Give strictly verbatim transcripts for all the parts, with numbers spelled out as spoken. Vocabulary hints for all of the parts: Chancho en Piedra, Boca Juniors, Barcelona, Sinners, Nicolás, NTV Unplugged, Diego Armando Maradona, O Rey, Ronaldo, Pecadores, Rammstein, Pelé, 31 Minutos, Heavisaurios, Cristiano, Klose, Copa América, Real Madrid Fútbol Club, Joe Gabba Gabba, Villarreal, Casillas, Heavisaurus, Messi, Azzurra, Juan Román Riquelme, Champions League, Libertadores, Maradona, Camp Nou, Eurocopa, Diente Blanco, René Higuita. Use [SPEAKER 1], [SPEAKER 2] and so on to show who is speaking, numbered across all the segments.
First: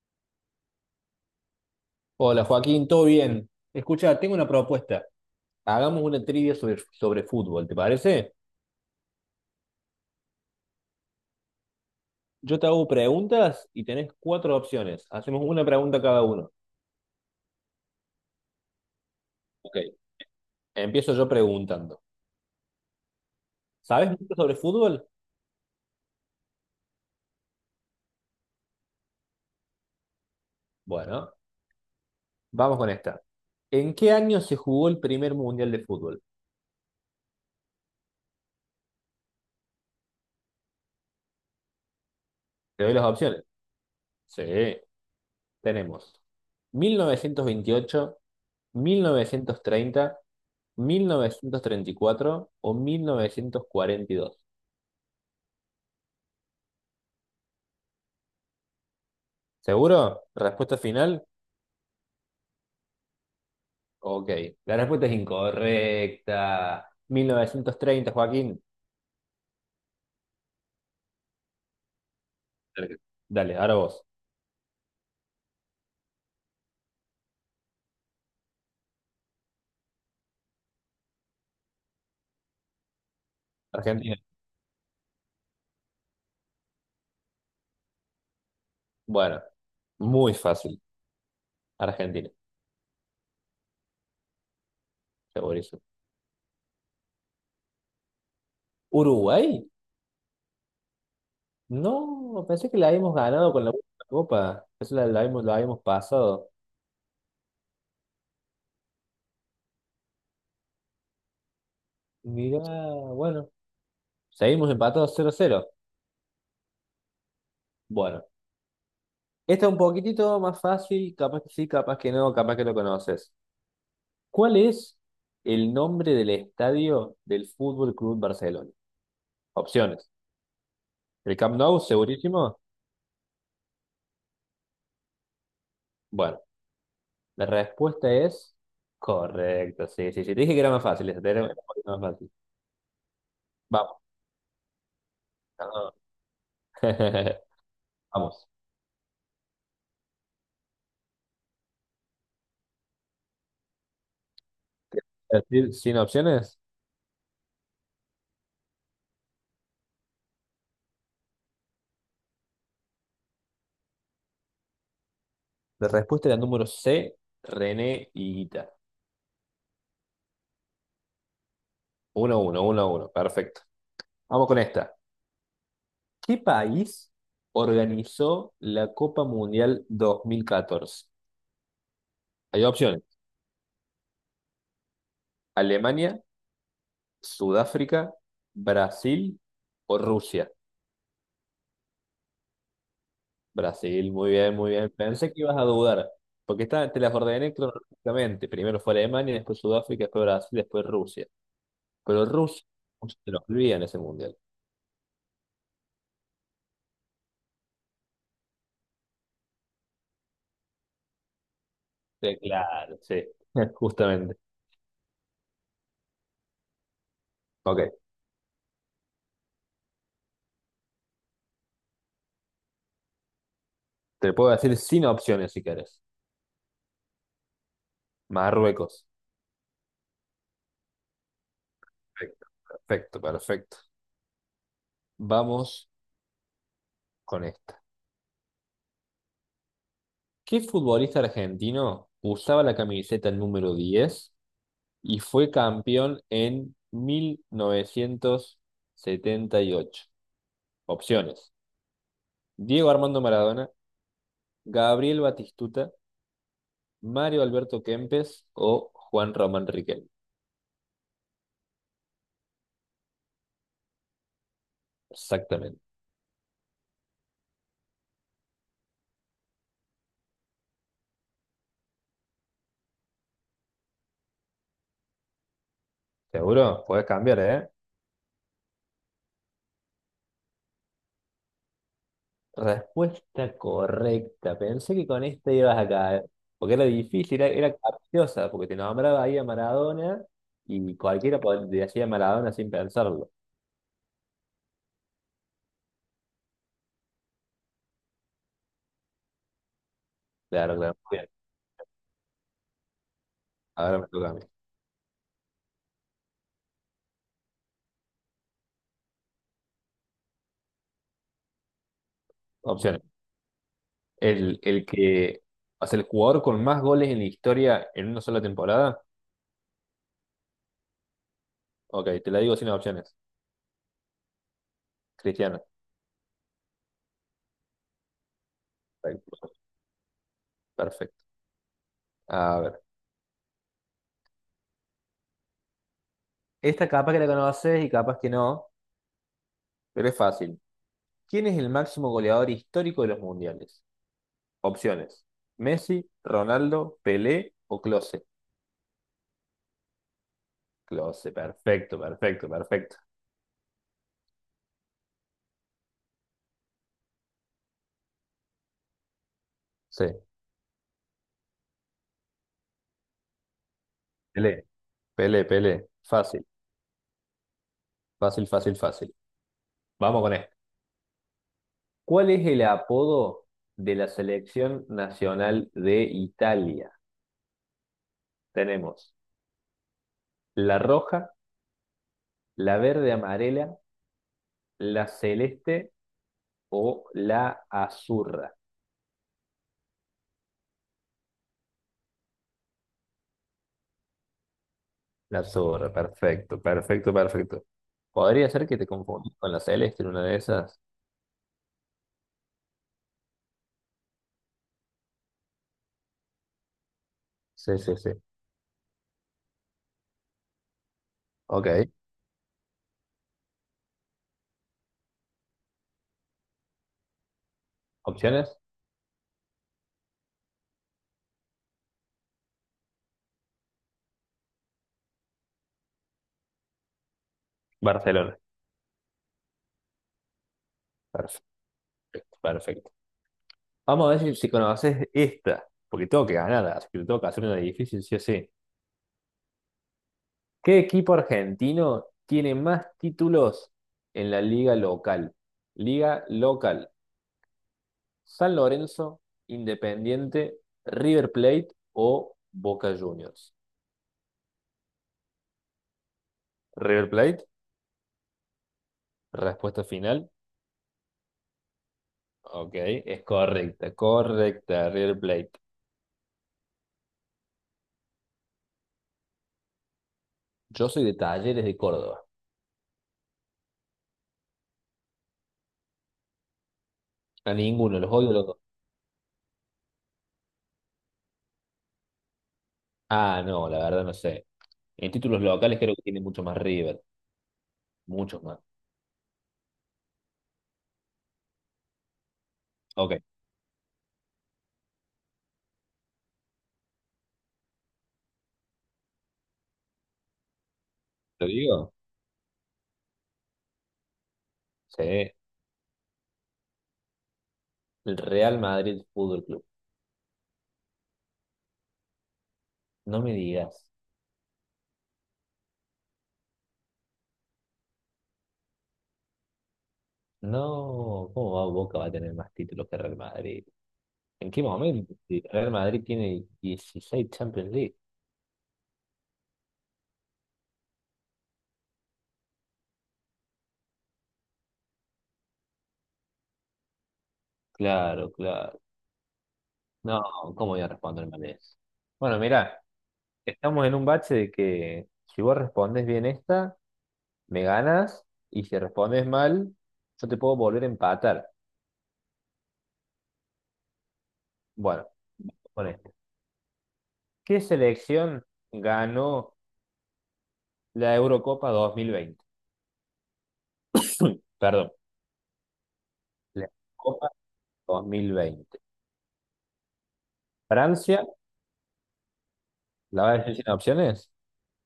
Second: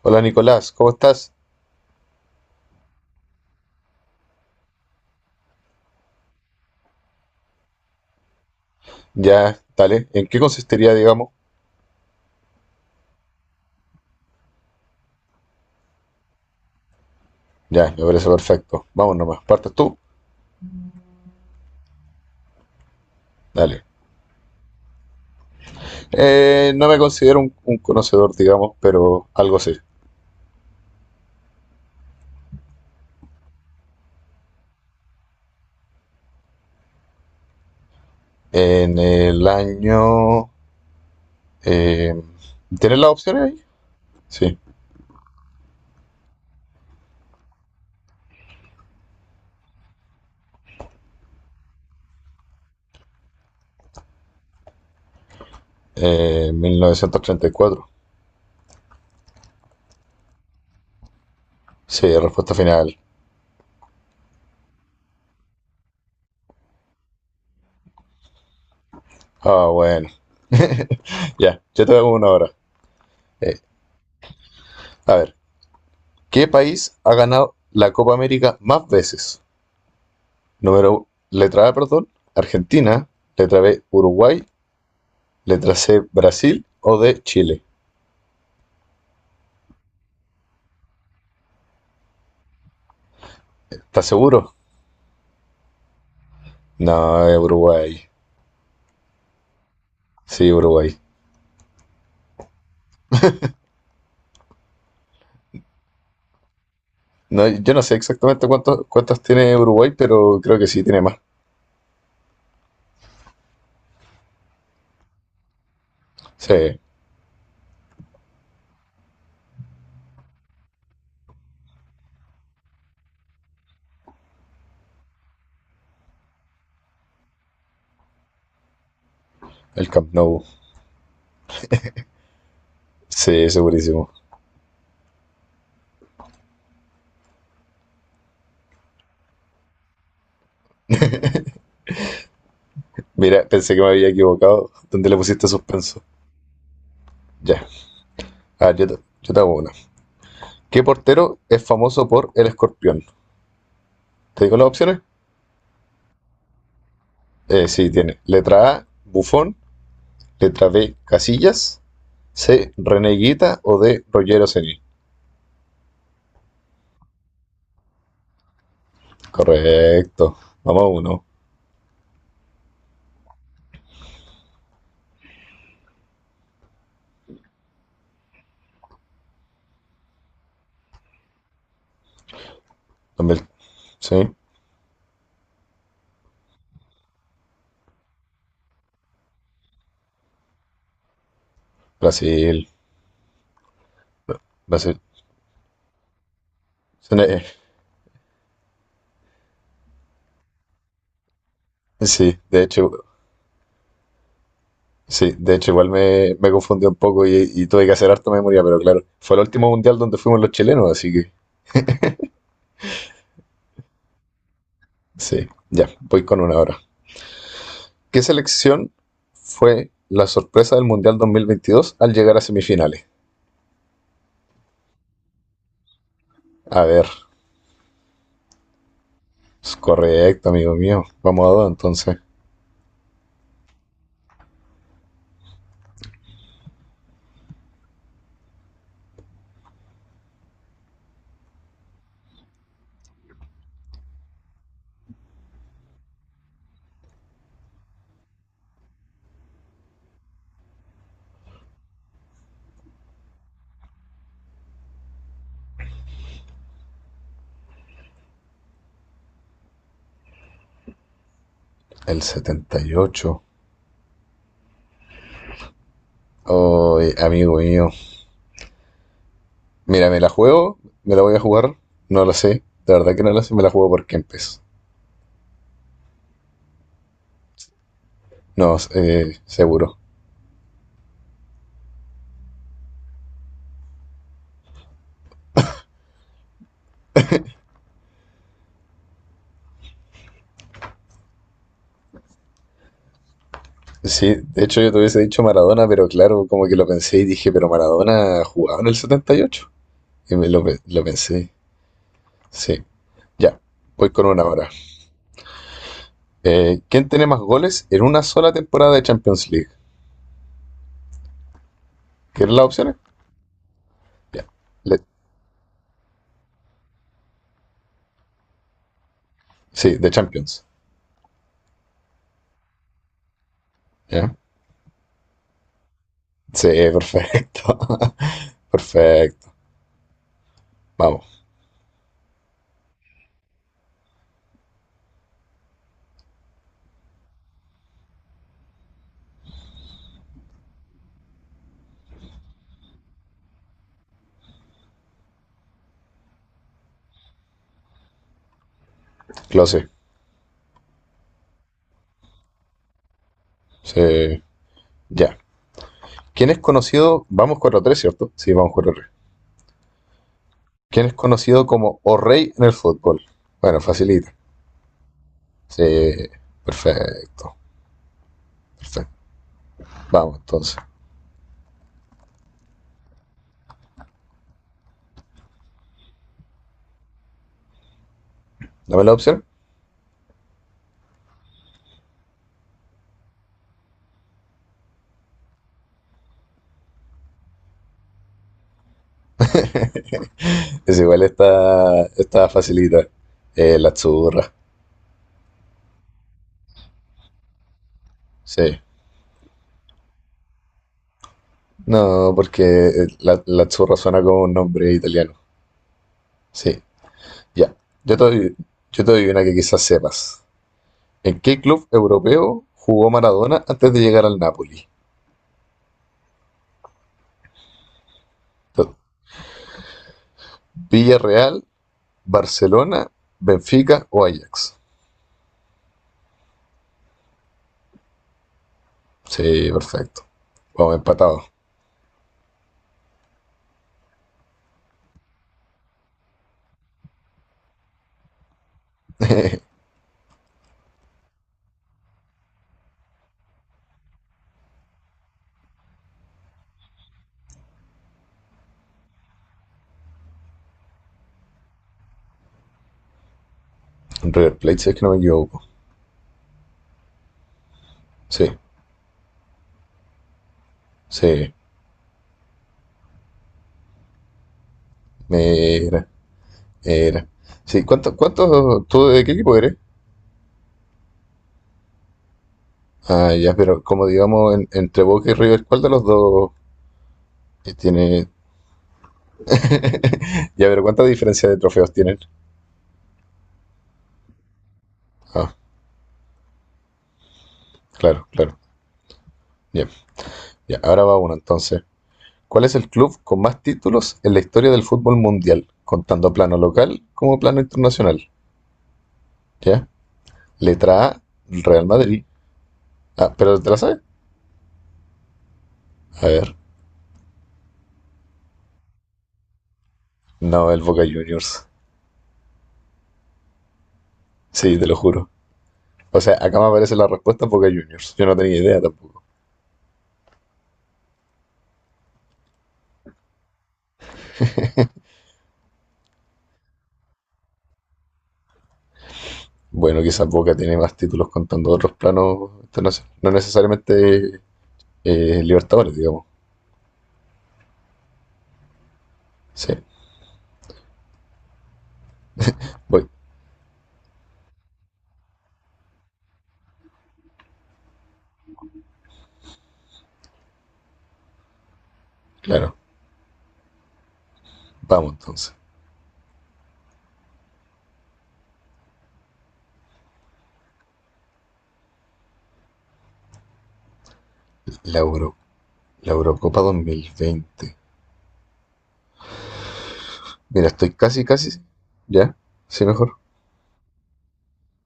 [SPEAKER 1] Hola Nicolás, ¿cómo estás?
[SPEAKER 2] Hola Joaquín, ¿todo bien? Escucha, tengo una propuesta. Hagamos una trivia sobre, sobre fútbol, ¿te parece?
[SPEAKER 1] Ya, dale. ¿En qué consistiría, digamos?
[SPEAKER 2] Yo te hago preguntas y tenés cuatro opciones. Hacemos una pregunta cada uno.
[SPEAKER 1] Ya, me parece perfecto. Vamos nomás, partes
[SPEAKER 2] Ok.
[SPEAKER 1] tú.
[SPEAKER 2] Empiezo yo preguntando.
[SPEAKER 1] Dale.
[SPEAKER 2] ¿Sabes mucho sobre fútbol?
[SPEAKER 1] Eh, no me considero un, un conocedor, digamos, pero algo sé.
[SPEAKER 2] Bueno, vamos con esta. ¿En qué año se jugó el primer mundial de fútbol?
[SPEAKER 1] En el año. eh,
[SPEAKER 2] Te doy
[SPEAKER 1] ¿tienes
[SPEAKER 2] las
[SPEAKER 1] las opciones
[SPEAKER 2] opciones.
[SPEAKER 1] ahí?
[SPEAKER 2] Sí,
[SPEAKER 1] Sí.
[SPEAKER 2] tenemos mil novecientos veintiocho, mil novecientos treinta, mil novecientos treinta y cuatro o mil novecientos cuarenta y dos.
[SPEAKER 1] Eh, mil novecientos treinta y cuatro.
[SPEAKER 2] ¿Seguro? ¿Respuesta final?
[SPEAKER 1] Sí, respuesta final.
[SPEAKER 2] Ok, la respuesta es incorrecta. Mil novecientos treinta, Joaquín.
[SPEAKER 1] Ah, bueno. Ya, yo te hago una hora.
[SPEAKER 2] Cerca.
[SPEAKER 1] Eh,
[SPEAKER 2] Dale, ahora vos.
[SPEAKER 1] a ver, ¿qué país ha ganado la Copa América más veces? Número, letra A, perdón, Argentina. Letra B,
[SPEAKER 2] Argentina.
[SPEAKER 1] Uruguay. Letra C, Brasil. O D, Chile.
[SPEAKER 2] Bueno, muy fácil. Argentina,
[SPEAKER 1] ¿Estás seguro?
[SPEAKER 2] segurísimo.
[SPEAKER 1] No, es Uruguay.
[SPEAKER 2] ¿Uruguay?
[SPEAKER 1] Sí, Uruguay.
[SPEAKER 2] No, pensé que la habíamos ganado con la última copa. Eso la, la habíamos, la habíamos pasado.
[SPEAKER 1] No, yo no sé exactamente cuántos, cuántas tiene Uruguay, pero creo que sí tiene más.
[SPEAKER 2] Mirá, bueno. Seguimos empatados cero cero.
[SPEAKER 1] Sí,
[SPEAKER 2] Bueno, esta es un poquitito más fácil. Capaz que sí, capaz que no, capaz que lo conoces. ¿Cuál es el nombre del estadio del Fútbol Club Barcelona?
[SPEAKER 1] el
[SPEAKER 2] Opciones.
[SPEAKER 1] Camp Nou.
[SPEAKER 2] ¿El Camp Nou, segurísimo?
[SPEAKER 1] Sí, segurísimo.
[SPEAKER 2] Bueno, la respuesta es correcta. Sí, sí, sí. Te dije que era más fácil. Esa, te era un poquito más fácil.
[SPEAKER 1] Mira, pensé que me
[SPEAKER 2] Vamos.
[SPEAKER 1] había equivocado. ¿Dónde le pusiste
[SPEAKER 2] No.
[SPEAKER 1] suspenso? Ya.
[SPEAKER 2] Vamos.
[SPEAKER 1] Ah, yo, te- yo te hago una. ¿Qué portero es famoso por el escorpión? ¿Te digo las opciones?
[SPEAKER 2] Decir. Sin opciones.
[SPEAKER 1] Eh, sí, tiene. Letra A, Buffon. Letra B, Casillas. C, reneguita o D, Roger Ceni.
[SPEAKER 2] La respuesta era el número C, René Higuita.
[SPEAKER 1] Correcto. Vamos a uno.
[SPEAKER 2] Uno, uno, uno, uno. Perfecto. Vamos con esta. ¿Qué país organizó la Copa Mundial dos mil catorce? Hay opciones.
[SPEAKER 1] También- sí,
[SPEAKER 2] Alemania, Sudáfrica, Brasil o Rusia.
[SPEAKER 1] Brasil.
[SPEAKER 2] Brasil, muy bien, muy bien.
[SPEAKER 1] Brasil.
[SPEAKER 2] Pensé que ibas a dudar, porque está, te las
[SPEAKER 1] Sí, eh,
[SPEAKER 2] ordené cronológicamente. Primero fue Alemania, después Sudáfrica, después Brasil, después Rusia. Pero
[SPEAKER 1] sí, de
[SPEAKER 2] Rusia
[SPEAKER 1] hecho,
[SPEAKER 2] no se nos olvida en ese mundial.
[SPEAKER 1] sí, de hecho igual me, me confundí un poco y, y tuve que hacer harta memoria, pero claro, fue el último mundial donde fuimos los chilenos, así que
[SPEAKER 2] Sí, claro, sí, justamente.
[SPEAKER 1] sí, ya, voy con una ahora.
[SPEAKER 2] Ok,
[SPEAKER 1] ¿Qué selección fue la sorpresa del Mundial dos mil veintidós al llegar a semifinales?
[SPEAKER 2] te puedo decir sin opciones si querés.
[SPEAKER 1] A ver,
[SPEAKER 2] Marruecos.
[SPEAKER 1] es correcto, amigo mío. Vamos a dos entonces.
[SPEAKER 2] Perfecto, perfecto, perfecto. Vamos con esta. ¿Qué futbolista argentino usaba la camiseta número diez y fue campeón en mil novecientos setenta y ocho? Opciones: Diego Armando Maradona, Gabriel Batistuta, Mario Alberto Kempes o Juan Román Riquelme.
[SPEAKER 1] El setenta y ocho.
[SPEAKER 2] Exactamente.
[SPEAKER 1] Oh, amigo mío. Mira, me la juego, me la voy a jugar. No lo sé. De verdad que no lo sé, me la juego por Kempes.
[SPEAKER 2] ¿Seguro? Puedes cambiar, ¿eh?
[SPEAKER 1] No, eh, seguro.
[SPEAKER 2] Respuesta correcta. Pensé que con esta ibas a caer. Porque era difícil, era, era capciosa, porque te nombraba ahí a Maradona y cualquiera pod- te decía Maradona sin pensarlo.
[SPEAKER 1] Sí, de hecho yo te hubiese dicho Maradona, pero claro, como que lo pensé y dije, pero Maradona jugaba en el setenta y ocho y me lo,
[SPEAKER 2] Claro,
[SPEAKER 1] pe-
[SPEAKER 2] claro.
[SPEAKER 1] lo
[SPEAKER 2] Muy bien.
[SPEAKER 1] pensé. Sí, ya,
[SPEAKER 2] Ahora me
[SPEAKER 1] voy con
[SPEAKER 2] toca a mí.
[SPEAKER 1] una hora. Eh, ¿Quién tiene más goles en una sola temporada de Champions League? ¿Quieres las opciones?
[SPEAKER 2] Opciones.
[SPEAKER 1] Ya.
[SPEAKER 2] El, el
[SPEAKER 1] Le-
[SPEAKER 2] que. Hace el jugador con más goles en la historia en una sola temporada.
[SPEAKER 1] sí, de Champions.
[SPEAKER 2] Ok, te la digo sin opciones.
[SPEAKER 1] ¿Ya?
[SPEAKER 2] Cristiano.
[SPEAKER 1] Sí, perfecto.
[SPEAKER 2] Perfecto,
[SPEAKER 1] Perfecto.
[SPEAKER 2] perfecto.
[SPEAKER 1] Vamos,
[SPEAKER 2] A ver. Esta capaz que la conoces y capaz que no, pero es fácil. ¿Quién es el máximo goleador histórico de los mundiales? Opciones. Messi, Ronaldo, Pelé o Klose.
[SPEAKER 1] clase.
[SPEAKER 2] Klose, perfecto, perfecto, perfecto.
[SPEAKER 1] Se- ya. ¿Quién es conocido? Vamos cuatro tres, ¿cierto? Sí, vamos cuatro tres.
[SPEAKER 2] Sí.
[SPEAKER 1] ¿Quién es conocido como O Rey en el fútbol? Bueno, facilita.
[SPEAKER 2] Pelé. Pelé, Pelé.
[SPEAKER 1] Sí,
[SPEAKER 2] Fácil,
[SPEAKER 1] perfecto.
[SPEAKER 2] fácil, fácil,
[SPEAKER 1] Perfecto.
[SPEAKER 2] fácil. Vamos con
[SPEAKER 1] Vamos,
[SPEAKER 2] esto.
[SPEAKER 1] entonces.
[SPEAKER 2] ¿Cuál es el apodo de la selección nacional de Italia?
[SPEAKER 1] Dame la
[SPEAKER 2] Tenemos
[SPEAKER 1] opción.
[SPEAKER 2] la roja, la verde amarela, la celeste o la azurra.
[SPEAKER 1] Es igual esta, esta facilita. Eh, la Azzurra.
[SPEAKER 2] La azurra, perfecto, perfecto, perfecto. Podría ser que
[SPEAKER 1] Sí.
[SPEAKER 2] te confundas con la celeste en una de esas.
[SPEAKER 1] No, porque eh, la, la Azzurra suena como un nombre italiano. Sí. Ya.
[SPEAKER 2] Sí, sí, sí.
[SPEAKER 1] Yo te doy, yo te doy una que quizás sepas. ¿En qué club
[SPEAKER 2] Ok.
[SPEAKER 1] europeo jugó Maradona antes de llegar al Napoli?
[SPEAKER 2] Opciones,
[SPEAKER 1] Entonces, Villarreal, Barcelona, Benfica o Ajax.
[SPEAKER 2] Barcelona.
[SPEAKER 1] Sí, perfecto. Vamos empatados.
[SPEAKER 2] Perfecto, perfecto. Vamos a ver si, si conoces esta, porque tengo que ganar, así que tengo que hacer una difícil, sí o sí. ¿Qué equipo argentino tiene más títulos en la liga local? Liga local. San Lorenzo, Independiente, River Plate o Boca Juniors.
[SPEAKER 1] River Plate, si es que no me equivoco.
[SPEAKER 2] River Plate,
[SPEAKER 1] Sí,
[SPEAKER 2] respuesta final.
[SPEAKER 1] sí.
[SPEAKER 2] Ok, es correcta, correcta, River Plate.
[SPEAKER 1] Mira, mira. Sí, cuántos? cuántos tú de qué equipo eres?
[SPEAKER 2] Yo soy de Talleres de Córdoba.
[SPEAKER 1] Ah, ya, pero como digamos, en- entre Boca y River, ¿cuál de los dos
[SPEAKER 2] A
[SPEAKER 1] que
[SPEAKER 2] ninguno, los
[SPEAKER 1] tiene?
[SPEAKER 2] odio a los dos.
[SPEAKER 1] Ya, pero ¿cuánta diferencia de trofeos tienen?
[SPEAKER 2] Ah, no, la verdad no sé. En títulos
[SPEAKER 1] Ah,
[SPEAKER 2] locales creo que tiene mucho más River,
[SPEAKER 1] claro,
[SPEAKER 2] muchos
[SPEAKER 1] claro.
[SPEAKER 2] más.
[SPEAKER 1] Bien, ya, ahora va uno entonces. ¿Cuál es el
[SPEAKER 2] Ok,
[SPEAKER 1] club con más títulos en la historia del fútbol mundial, contando plano local como plano internacional? ¿Ya? Letra A,
[SPEAKER 2] ¿lo
[SPEAKER 1] Real
[SPEAKER 2] digo?
[SPEAKER 1] Madrid. Ah, pero ¿te la sabes?
[SPEAKER 2] Sí,
[SPEAKER 1] A ver.
[SPEAKER 2] el Real Madrid Fútbol Club.
[SPEAKER 1] No, el Boca Juniors.
[SPEAKER 2] No me digas.
[SPEAKER 1] Sí, te lo juro. O sea, acá me aparece la respuesta Boca Juniors. Yo no tenía idea tampoco.
[SPEAKER 2] No, ¿cómo va Boca va a tener más títulos que Real Madrid? ¿En qué momento? Si Real Madrid tiene dieciséis Champions League.
[SPEAKER 1] Bueno, quizás Boca tiene más títulos contando otros planos internacionales. No necesariamente eh, Libertadores, digamos.
[SPEAKER 2] Claro, claro.
[SPEAKER 1] Sí,
[SPEAKER 2] No, ¿cómo voy a responder mal eso? Bueno, mira,
[SPEAKER 1] voy,
[SPEAKER 2] estamos en un bache de que si vos respondes bien esta, me ganas, y si respondes mal, yo te puedo volver a empatar.
[SPEAKER 1] claro.
[SPEAKER 2] Bueno,
[SPEAKER 1] Vamos entonces.
[SPEAKER 2] con esto. ¿Qué selección ganó la Eurocopa dos mil veinte? Perdón,
[SPEAKER 1] La, Euro- la Eurocopa
[SPEAKER 2] la Eurocopa
[SPEAKER 1] dos mil veinte.
[SPEAKER 2] dos mil veinte.
[SPEAKER 1] Mira, estoy casi,
[SPEAKER 2] ¿Francia?
[SPEAKER 1] casi. ¿Ya? Sí, mejor.
[SPEAKER 2] ¿La vas a decir sin opciones?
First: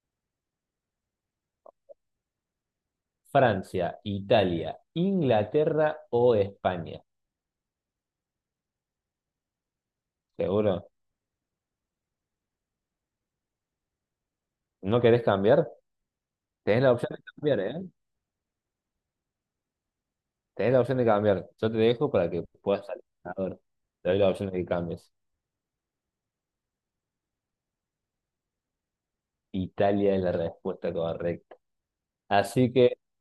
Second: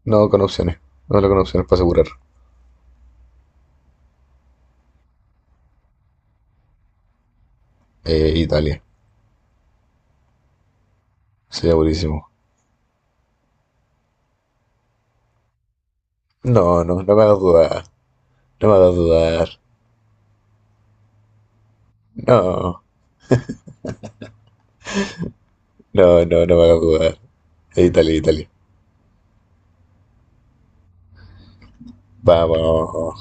[SPEAKER 1] No, con opciones. No, no con opciones para asegurar.
[SPEAKER 2] Francia, Italia, Inglaterra o España.
[SPEAKER 1] Eh, Italia.
[SPEAKER 2] ¿Seguro?
[SPEAKER 1] Sería buenísimo.
[SPEAKER 2] ¿No querés cambiar? Tenés
[SPEAKER 1] No,
[SPEAKER 2] la
[SPEAKER 1] no, no
[SPEAKER 2] opción
[SPEAKER 1] me
[SPEAKER 2] de
[SPEAKER 1] hagas
[SPEAKER 2] cambiar,
[SPEAKER 1] dudar.
[SPEAKER 2] ¿eh?
[SPEAKER 1] No me hagas dudar.
[SPEAKER 2] Tenés la opción de cambiar. Yo te dejo para que
[SPEAKER 1] No,
[SPEAKER 2] puedas salir ganador. Te doy la opción de que cambies.
[SPEAKER 1] no, no, no me hagas dudar. Eh, Italia, Italia.
[SPEAKER 2] Italia es la respuesta correcta. Así que,
[SPEAKER 1] Vamos.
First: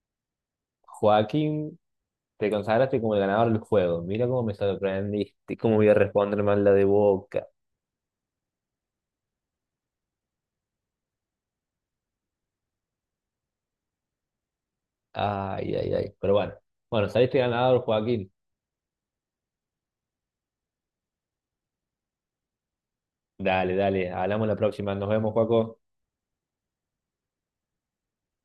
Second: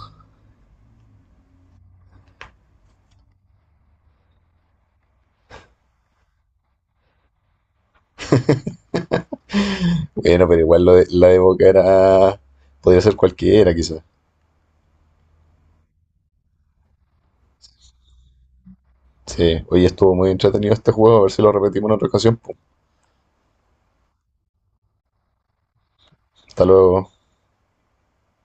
[SPEAKER 2] Joaquín, te consagraste como el ganador del juego. Mira cómo me sorprendiste. Cómo voy a responder mal la de Boca.
[SPEAKER 1] Bueno, pero igual lo de, la de Boca era. Podría ser cualquiera, quizás.
[SPEAKER 2] Ay, ay, ay. Pero bueno. Bueno, saliste ganador, Joaquín.
[SPEAKER 1] Sí, hoy estuvo muy entretenido este juego. A ver si lo repetimos en otra ocasión, po.
[SPEAKER 2] Dale, dale. Hablamos la próxima. Nos vemos, Joaco.
[SPEAKER 1] Hasta luego.